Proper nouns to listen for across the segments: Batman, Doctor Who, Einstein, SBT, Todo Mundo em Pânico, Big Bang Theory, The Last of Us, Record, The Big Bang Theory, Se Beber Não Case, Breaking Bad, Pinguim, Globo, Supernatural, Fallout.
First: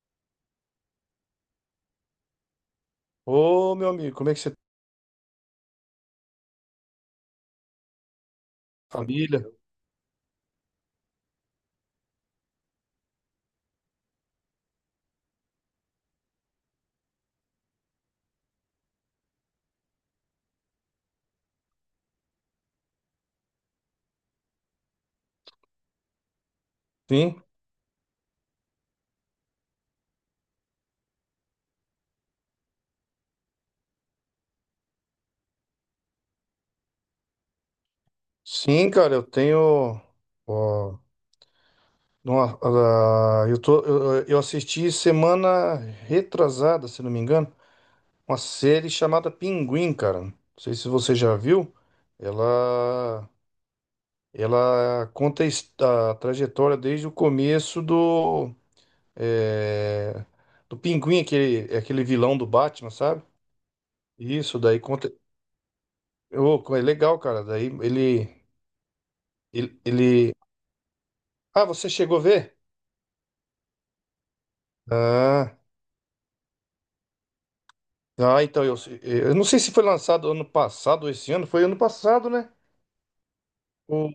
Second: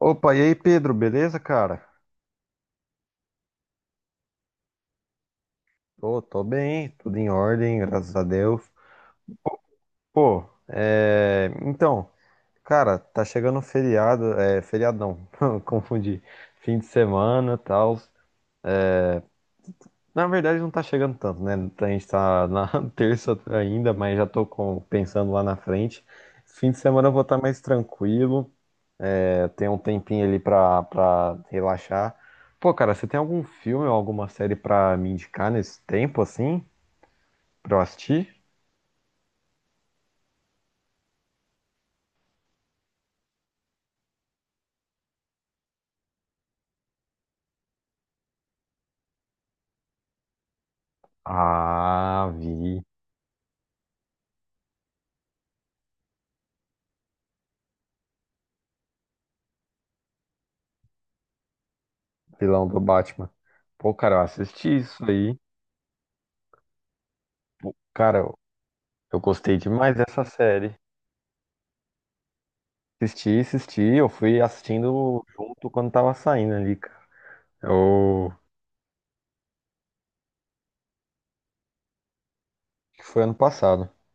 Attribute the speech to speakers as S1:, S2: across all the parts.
S1: Opa, e aí, Pedro, beleza, cara?
S2: Ô, meu amigo, como é que você tá?
S1: Pô, tô bem, tudo em ordem, graças a Deus.
S2: Família?
S1: Pô, então, cara, tá chegando o feriado, feriado não, confundi, fim de semana, tal. Na verdade, não tá chegando tanto, né? A gente tá na terça ainda, mas já pensando lá na frente. Fim de semana eu vou estar
S2: Sim,
S1: mais tranquilo, tem um tempinho ali pra relaxar. Pô, cara, você tem algum filme ou alguma série pra me indicar nesse tempo, assim, pra eu assistir?
S2: sim, cara, eu tenho. Ó, uma- eu assisti semana retrasada, se não me engano, uma série chamada Pinguim, cara. Não sei se você já viu.
S1: Ah, vi.
S2: Ela, ela conta a a trajetória desde o começo do, é, do Pinguim, aquele vilão do
S1: Vilão do
S2: Batman, sabe?
S1: Batman. Pô, cara, eu
S2: Isso,
S1: assisti
S2: daí
S1: isso
S2: conta.
S1: aí.
S2: Ô, é legal, cara. Daí
S1: Pô, cara,
S2: ele.
S1: eu gostei
S2: Ele,
S1: demais dessa
S2: ele
S1: série.
S2: ah, você chegou a ver?
S1: Assisti, assisti. Eu fui assistindo
S2: Ah,
S1: junto quando tava saindo ali, cara. Acho
S2: ah, então eu não sei se foi lançado ano passado ou esse ano. Foi ano passado, né?
S1: que foi ano passado.
S2: O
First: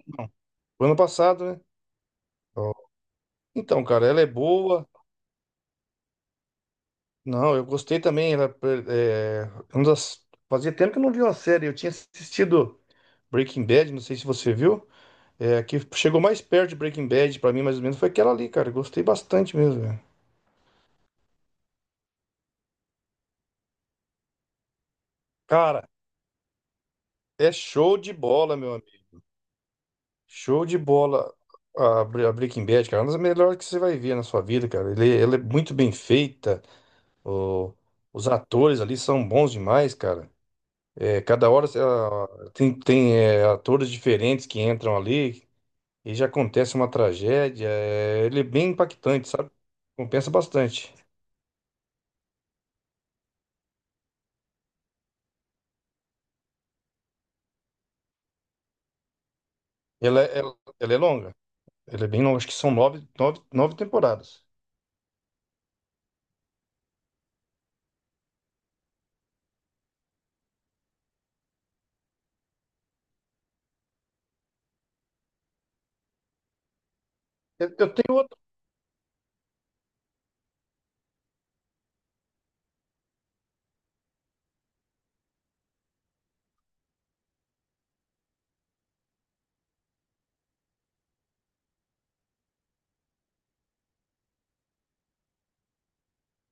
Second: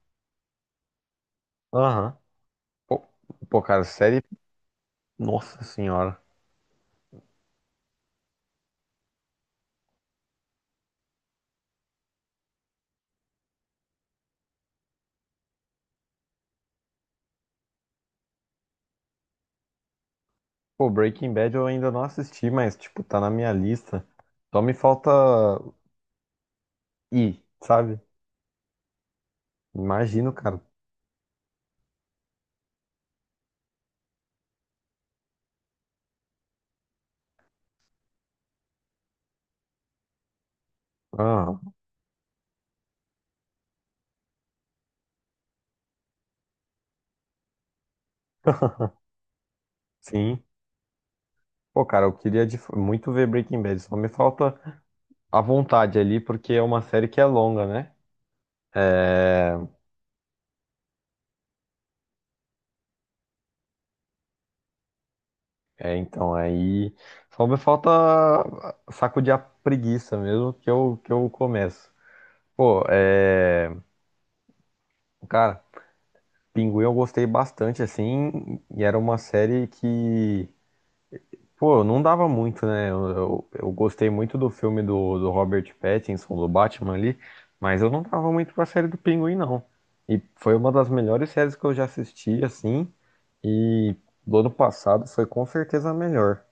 S2: foi ano passado, né?
S1: Aham.
S2: Ó.
S1: Pô, pô, cara,
S2: Então, cara, ela
S1: série.
S2: é boa.
S1: Nossa senhora.
S2: Não, eu gostei também. Ela, uma fazia tempo que eu não vi uma série. Eu tinha assistido Breaking Bad, não sei se você viu. É, a que chegou mais perto de Breaking Bad pra mim, mais ou menos, foi aquela ali, cara. Eu gostei bastante mesmo, velho.
S1: Pô, Breaking Bad eu ainda não assisti, mas, tipo, tá na minha lista. Só me falta
S2: Cara,
S1: ir,
S2: é show
S1: sabe?
S2: de bola, meu amigo.
S1: Imagino, cara.
S2: Show de bola a Breaking Bad, cara. É uma das melhores que você vai ver na sua vida, cara. Ela é muito bem feita. o- os atores ali são bons demais, cara. É, cada
S1: Aham.
S2: hora ah, tem é, atores diferentes que entram ali e já acontece uma tragédia. É, ele é bem impactante, sabe? Compensa
S1: Sim.
S2: bastante.
S1: Pô, cara, eu queria muito ver Breaking Bad. Só me falta à vontade ali, porque é uma série que é longa, né? É,
S2: Ela é longa. Ela é bem longa. Acho que são nove temporadas.
S1: então, aí só me falta sacudir a preguiça mesmo que eu começo. Pô, é, cara, Pinguim eu gostei bastante,
S2: Eu tenho
S1: assim, e era uma série que, pô, não dava muito, né? Eu gostei muito do filme do Robert Pattinson, do Batman ali, mas eu não dava muito pra série do Pinguim, não. E foi uma das melhores séries que eu já assisti, assim, e do ano passado foi com certeza a melhor.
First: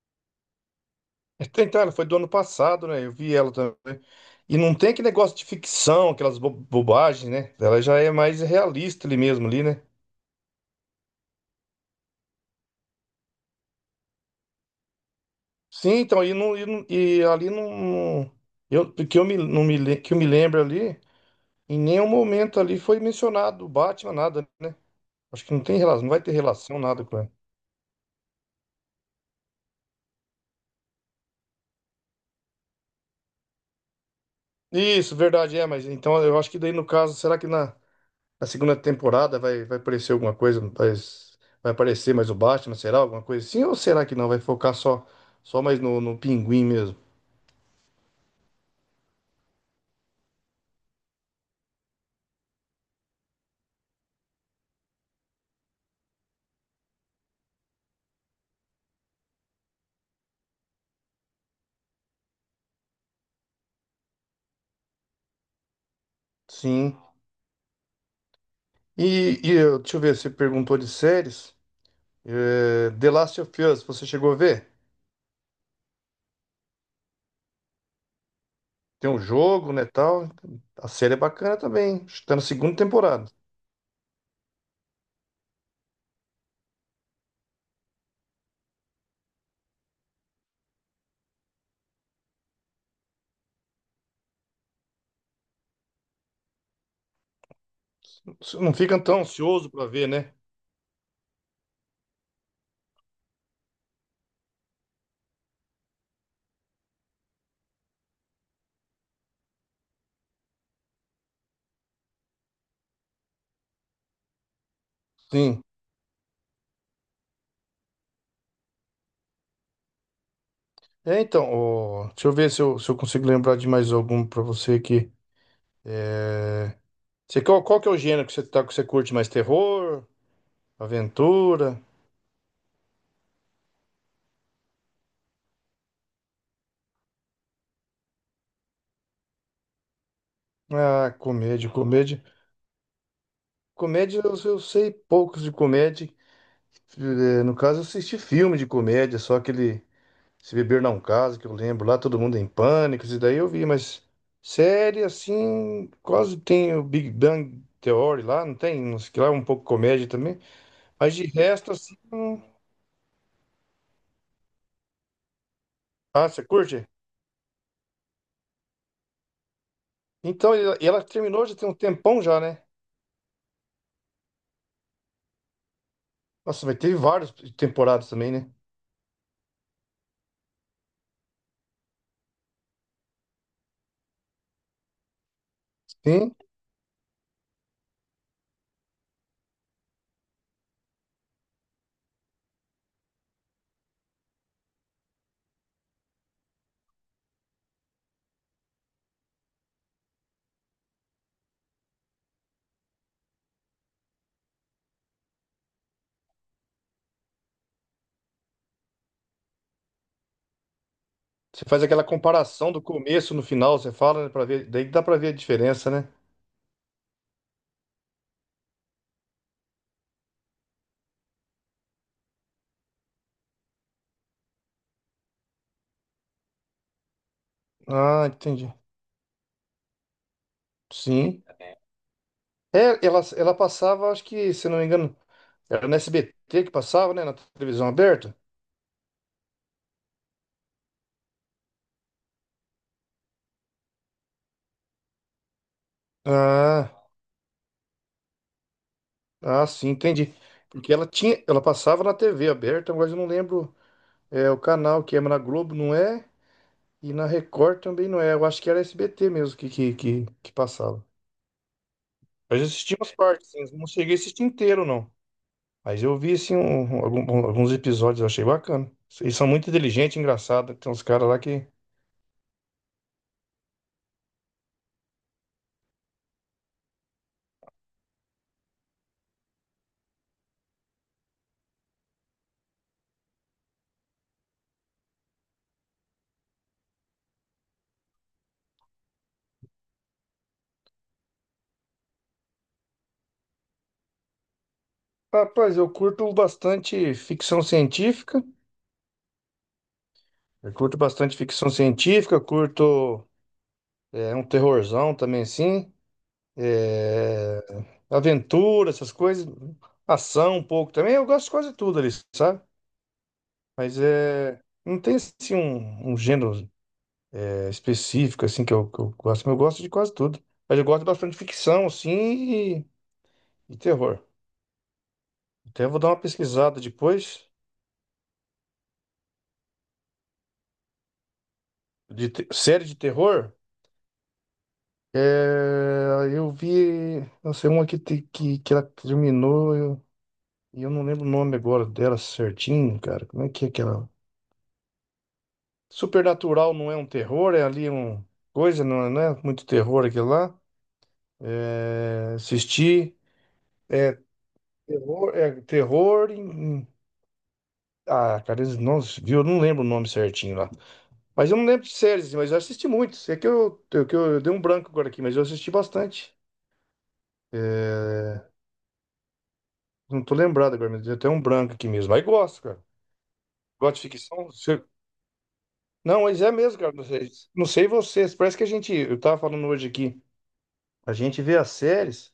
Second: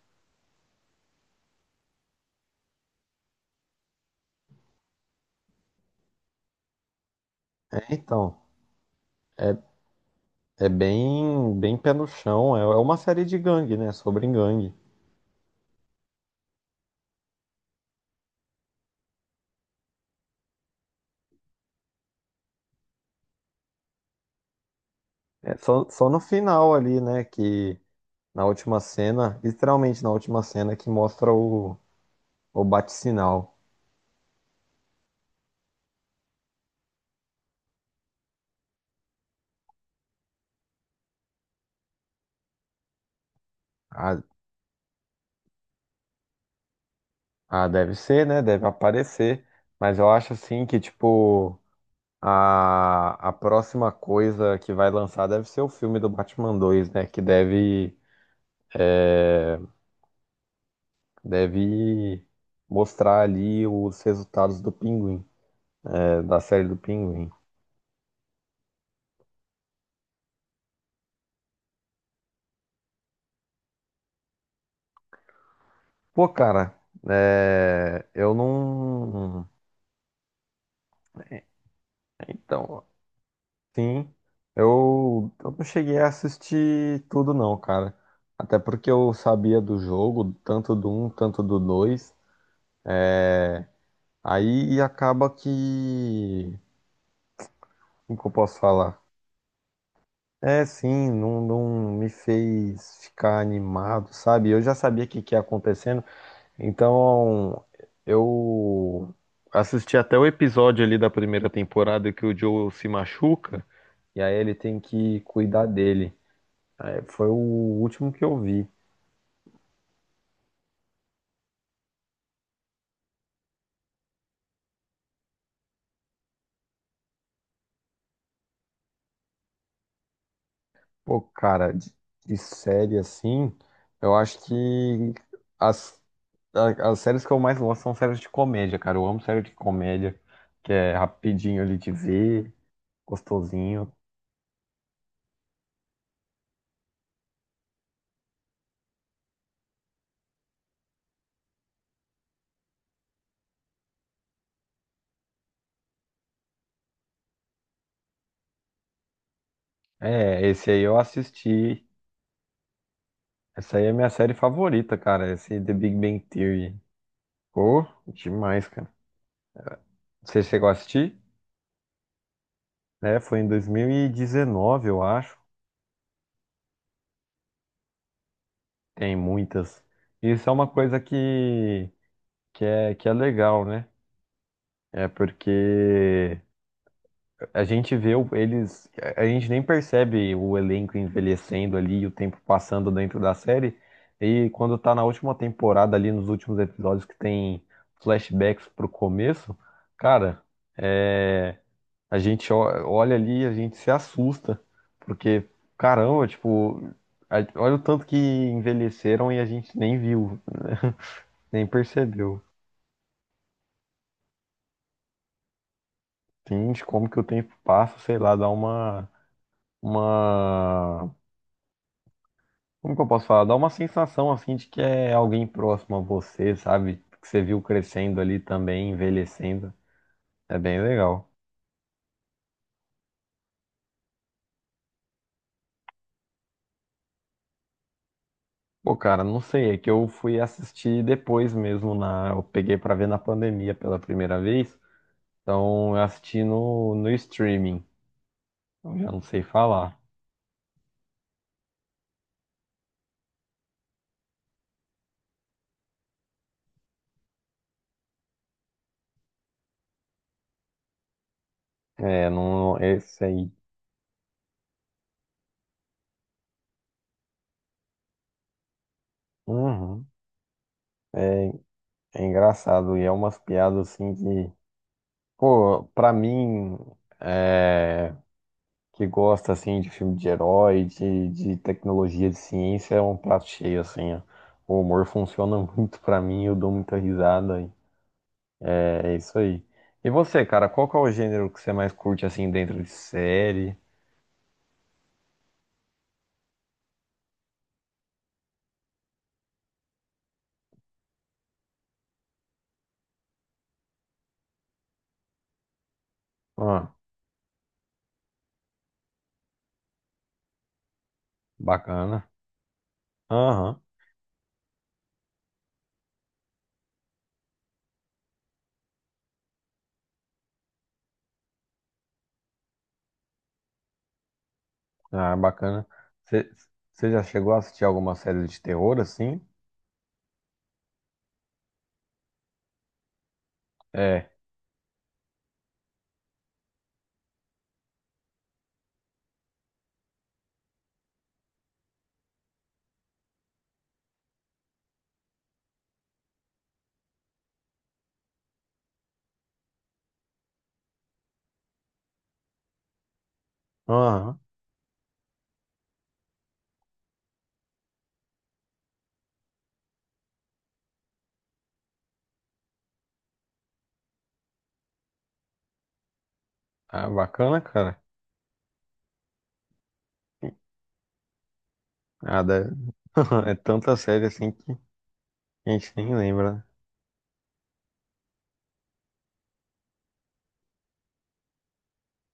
S2: É, então, ela foi do ano passado, né? Eu vi ela também. E não tem aquele negócio de ficção, aquelas bobagens, né?
S1: É,
S2: Ela já é
S1: então,
S2: mais realista ali mesmo,
S1: é,
S2: ali, né?
S1: é bem, bem pé no chão. É, é uma série de gangue, né? Sobre gangue.
S2: Sim, então, e ali não. Eu, porque eu me, não me, le- que eu me lembro ali, em nenhum momento ali foi mencionado o Batman, nada, né? Acho que
S1: É
S2: não tem relação,
S1: só
S2: não
S1: no
S2: vai ter
S1: final
S2: relação
S1: ali,
S2: nada com
S1: né?
S2: ela.
S1: Que na última cena, literalmente na última cena, que mostra o bate-sinal.
S2: Isso, verdade, é, mas então eu acho que daí no caso, será que na. Na segunda temporada vai aparecer alguma coisa, vai aparecer mais o Batman, será? Alguma coisa assim? Ou será que
S1: Ah,
S2: não? Vai focar só, só mais no, no Pinguim mesmo?
S1: ah, deve ser, né? Deve aparecer. Mas eu acho assim que, tipo, a próxima coisa que vai lançar deve ser o filme do Batman 2, né? Que deve mostrar ali os resultados do Pinguim, é, da série do
S2: Sim.
S1: Pinguim.
S2: Deixa eu ver, você perguntou de séries. É, The Last of Us, você chegou a ver?
S1: Pô, cara, é, eu
S2: Tem um
S1: não.
S2: jogo, né, tal. A série é bacana também, hein? Acho que tá na segunda
S1: Então,
S2: temporada.
S1: sim, eu não cheguei a assistir tudo, não, cara. Até porque eu sabia do jogo, tanto do um tanto do dois. Aí acaba que. Como que eu
S2: Você
S1: posso
S2: não
S1: falar?
S2: fica tão ansioso pra ver, né?
S1: É, sim, não, não me fez ficar animado, sabe? Eu já sabia que ia acontecer. Então, eu assisti até o episódio ali da primeira temporada que o Joel se machuca e aí ele tem que
S2: Sim.
S1: cuidar dele. É, foi o último que eu vi.
S2: É, então, ó, deixa eu ver se eu consigo lembrar de mais algum pra você aqui. É, você, qual que é o gênero que você, tá, que você curte mais? Terror?
S1: Pô, cara,
S2: Aventura?
S1: de série assim, eu acho que as, as séries que eu mais gosto são séries de comédia, cara. Eu amo série de comédia, que é
S2: Ah,
S1: rapidinho
S2: comédia,
S1: ali de
S2: comédia.
S1: ver, gostosinho.
S2: Comédia, eu sei poucos de comédia. Eh, no caso, eu assisti filme de comédia, só aquele Se Beber Não Case, que eu lembro lá, Todo Mundo em Pânico, isso daí eu vi, mas série, assim, quase tem o Big Bang Theory lá, não tem? Não sei que lá, é um pouco comédia também.
S1: É, esse aí eu
S2: Mas de resto,
S1: assisti.
S2: assim, não...
S1: Essa aí é a minha série favorita, cara. Esse The Big Bang
S2: Ah, você
S1: Theory.
S2: curte?
S1: Pô, demais, cara. Você
S2: Então, e
S1: chegou a
S2: ela
S1: assistir?
S2: terminou já tem um tempão já, né?
S1: É, foi em 2019, eu acho.
S2: Nossa, mas teve várias temporadas também, né?
S1: Tem muitas. Isso é uma coisa que, que é legal, né? É
S2: Sim,
S1: porque a gente vê o- eles... a gente nem percebe o elenco envelhecendo ali, e o tempo passando dentro da série. E quando tá na última temporada ali, nos últimos episódios que tem flashbacks pro começo, cara. é, A gente olha ali, a gente se assusta, porque caramba, tipo, olha o tanto que envelheceram e a gente nem viu,
S2: você
S1: nem
S2: faz aquela
S1: percebeu.
S2: comparação do começo no final, você fala, né, para ver, daí dá pra ver a diferença, né?
S1: Entende como que o tempo passa, sei lá, dá uma, como que eu posso falar? Dá uma sensação assim de que é alguém próximo a você, sabe? Que você viu crescendo
S2: Ah,
S1: ali
S2: entendi.
S1: também, envelhecendo. É bem legal.
S2: Sim. É, ela passava, acho que, se não me engano, era no SBT que passava, né, na televisão aberta?
S1: Pô, cara, não sei, é que eu fui assistir depois mesmo na, eu peguei pra ver na pandemia pela primeira vez. Então eu assisti
S2: Ah,
S1: no streaming. Eu já não sei
S2: ah, sim,
S1: falar.
S2: entendi. Porque ela tinha, ela passava na TV aberta, mas eu não lembro, é, o canal que é, mas na Globo não é, e na Record também não é. Eu acho que era SBT mesmo que passava.
S1: É,
S2: Mas eu
S1: não,
S2: assisti umas
S1: esse
S2: partes,
S1: aí.
S2: sim, não cheguei a assistir inteiro, não. Mas eu vi assim alguns episódios, eu achei bacana. Eles são muito
S1: Uhum.
S2: inteligentes, engraçados. Tem uns caras lá
S1: É,
S2: que.
S1: é engraçado. E é umas piadas assim que... Pô, pra mim, é, que gosta assim de filme de herói, de tecnologia, de ciência, é um prato cheio, assim, ó. O humor funciona muito pra mim, eu dou muita risada. E É isso aí. E você, cara, qual que é o gênero que você mais curte assim dentro de série?
S2: Rapaz, eu curto bastante ficção científica. Eu curto bastante ficção científica, eu curto é, um terrorzão também, assim.
S1: Ah,
S2: É, aventura, essas coisas. Ação um pouco também. Eu gosto de quase tudo ali,
S1: bacana.
S2: sabe?
S1: Aham.
S2: Mas é. Não tem assim um gênero é, específico assim que eu gosto, mas eu gosto de quase tudo. Mas eu gosto bastante de ficção, assim, e terror.
S1: Ah, bacana.
S2: Até vou dar uma
S1: Você
S2: pesquisada
S1: já
S2: depois.
S1: chegou a assistir alguma série de terror assim?
S2: De série de terror?
S1: É.
S2: É, eu vi, não sei, uma que ela terminou, eu não lembro o nome agora dela certinho, cara. Como é que é aquela? Supernatural não é um terror, é ali um coisa, não é, não é muito terror aquilo lá. É, assisti. É
S1: Aham.
S2: é terror em. Ah, cara, nossa, viu? Eu não lembro o nome certinho lá. Mas eu não lembro de séries, mas eu assisti muitos. É que eu dei um branco agora aqui, mas eu assisti bastante.
S1: Ah, bacana, cara.
S2: É, não tô lembrado agora, mas deu até um branco aqui mesmo. Mas
S1: Ah,
S2: gosto,
S1: deve-
S2: cara.
S1: É tanta
S2: Gosto de
S1: série
S2: ficção.
S1: assim que a gente nem
S2: Não, mas é
S1: lembra, né?
S2: mesmo, cara. Não sei, não sei vocês. Parece que a gente. Eu tava falando hoje aqui. A gente vê as séries,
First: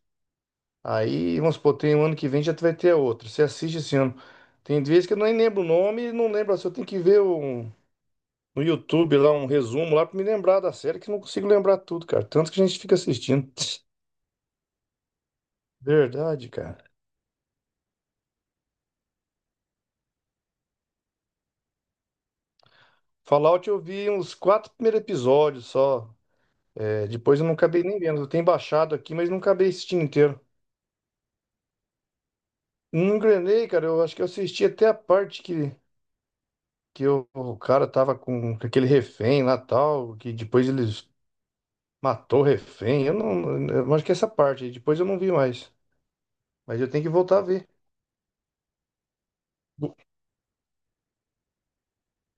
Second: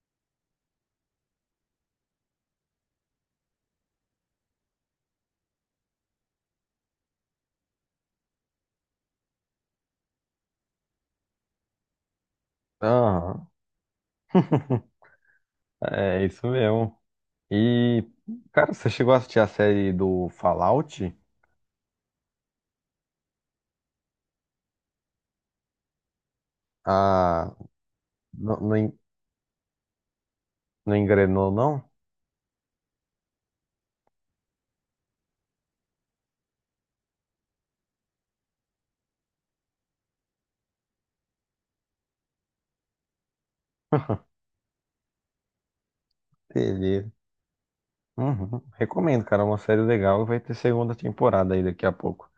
S2: aí, vamos supor, tem um ano que vem já vai ter a outra. Você assiste esse ano. Tem vezes que eu nem lembro o nome, não lembro assim. Eu tenho que ver um, no YouTube lá um resumo lá pra me lembrar da série, que eu não consigo lembrar tudo, cara. Tanto que a gente fica
S1: Aham.
S2: assistindo.
S1: É isso
S2: Verdade, cara.
S1: mesmo. E, cara, você chegou a assistir a série do Fallout?
S2: Fallout eu vi uns quatro primeiros episódios só. É, depois eu não
S1: Ah,
S2: acabei nem vendo. Eu tenho
S1: não, não,
S2: baixado
S1: en-
S2: aqui, mas não acabei assistindo inteiro.
S1: não engrenou, não?
S2: Não engrenei, cara. Eu acho que eu assisti até a parte que o cara tava com aquele refém lá tal, que depois eles matou o refém. Eu não, eu acho que é essa parte aí. Depois eu não vi mais. Mas eu tenho que
S1: Beleza.
S2: voltar a ver.
S1: Uhum. Recomendo, cara. É uma série legal e vai ter segunda temporada aí daqui a pouco.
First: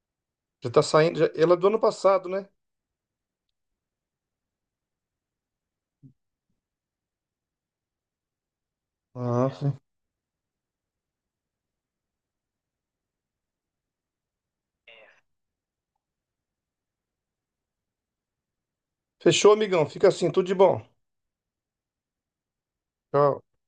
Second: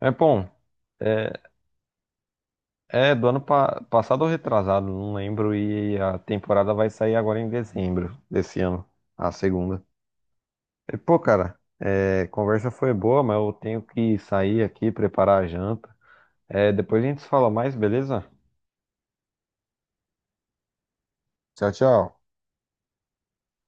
S1: É bom.
S2: Já tá saindo.
S1: é,
S2: Ela é do ano passado, né?
S1: É, do ano passado ou retrasado, não lembro. E a temporada vai sair agora em dezembro desse ano, a
S2: Ah, sim.
S1: segunda. E, pô, cara, é, conversa foi boa, mas eu tenho que sair aqui, preparar a janta. É, depois a gente se fala mais, beleza?
S2: Fechou, amigão. Fica assim, tudo de bom.
S1: Tchau, tchau.
S2: Tchau.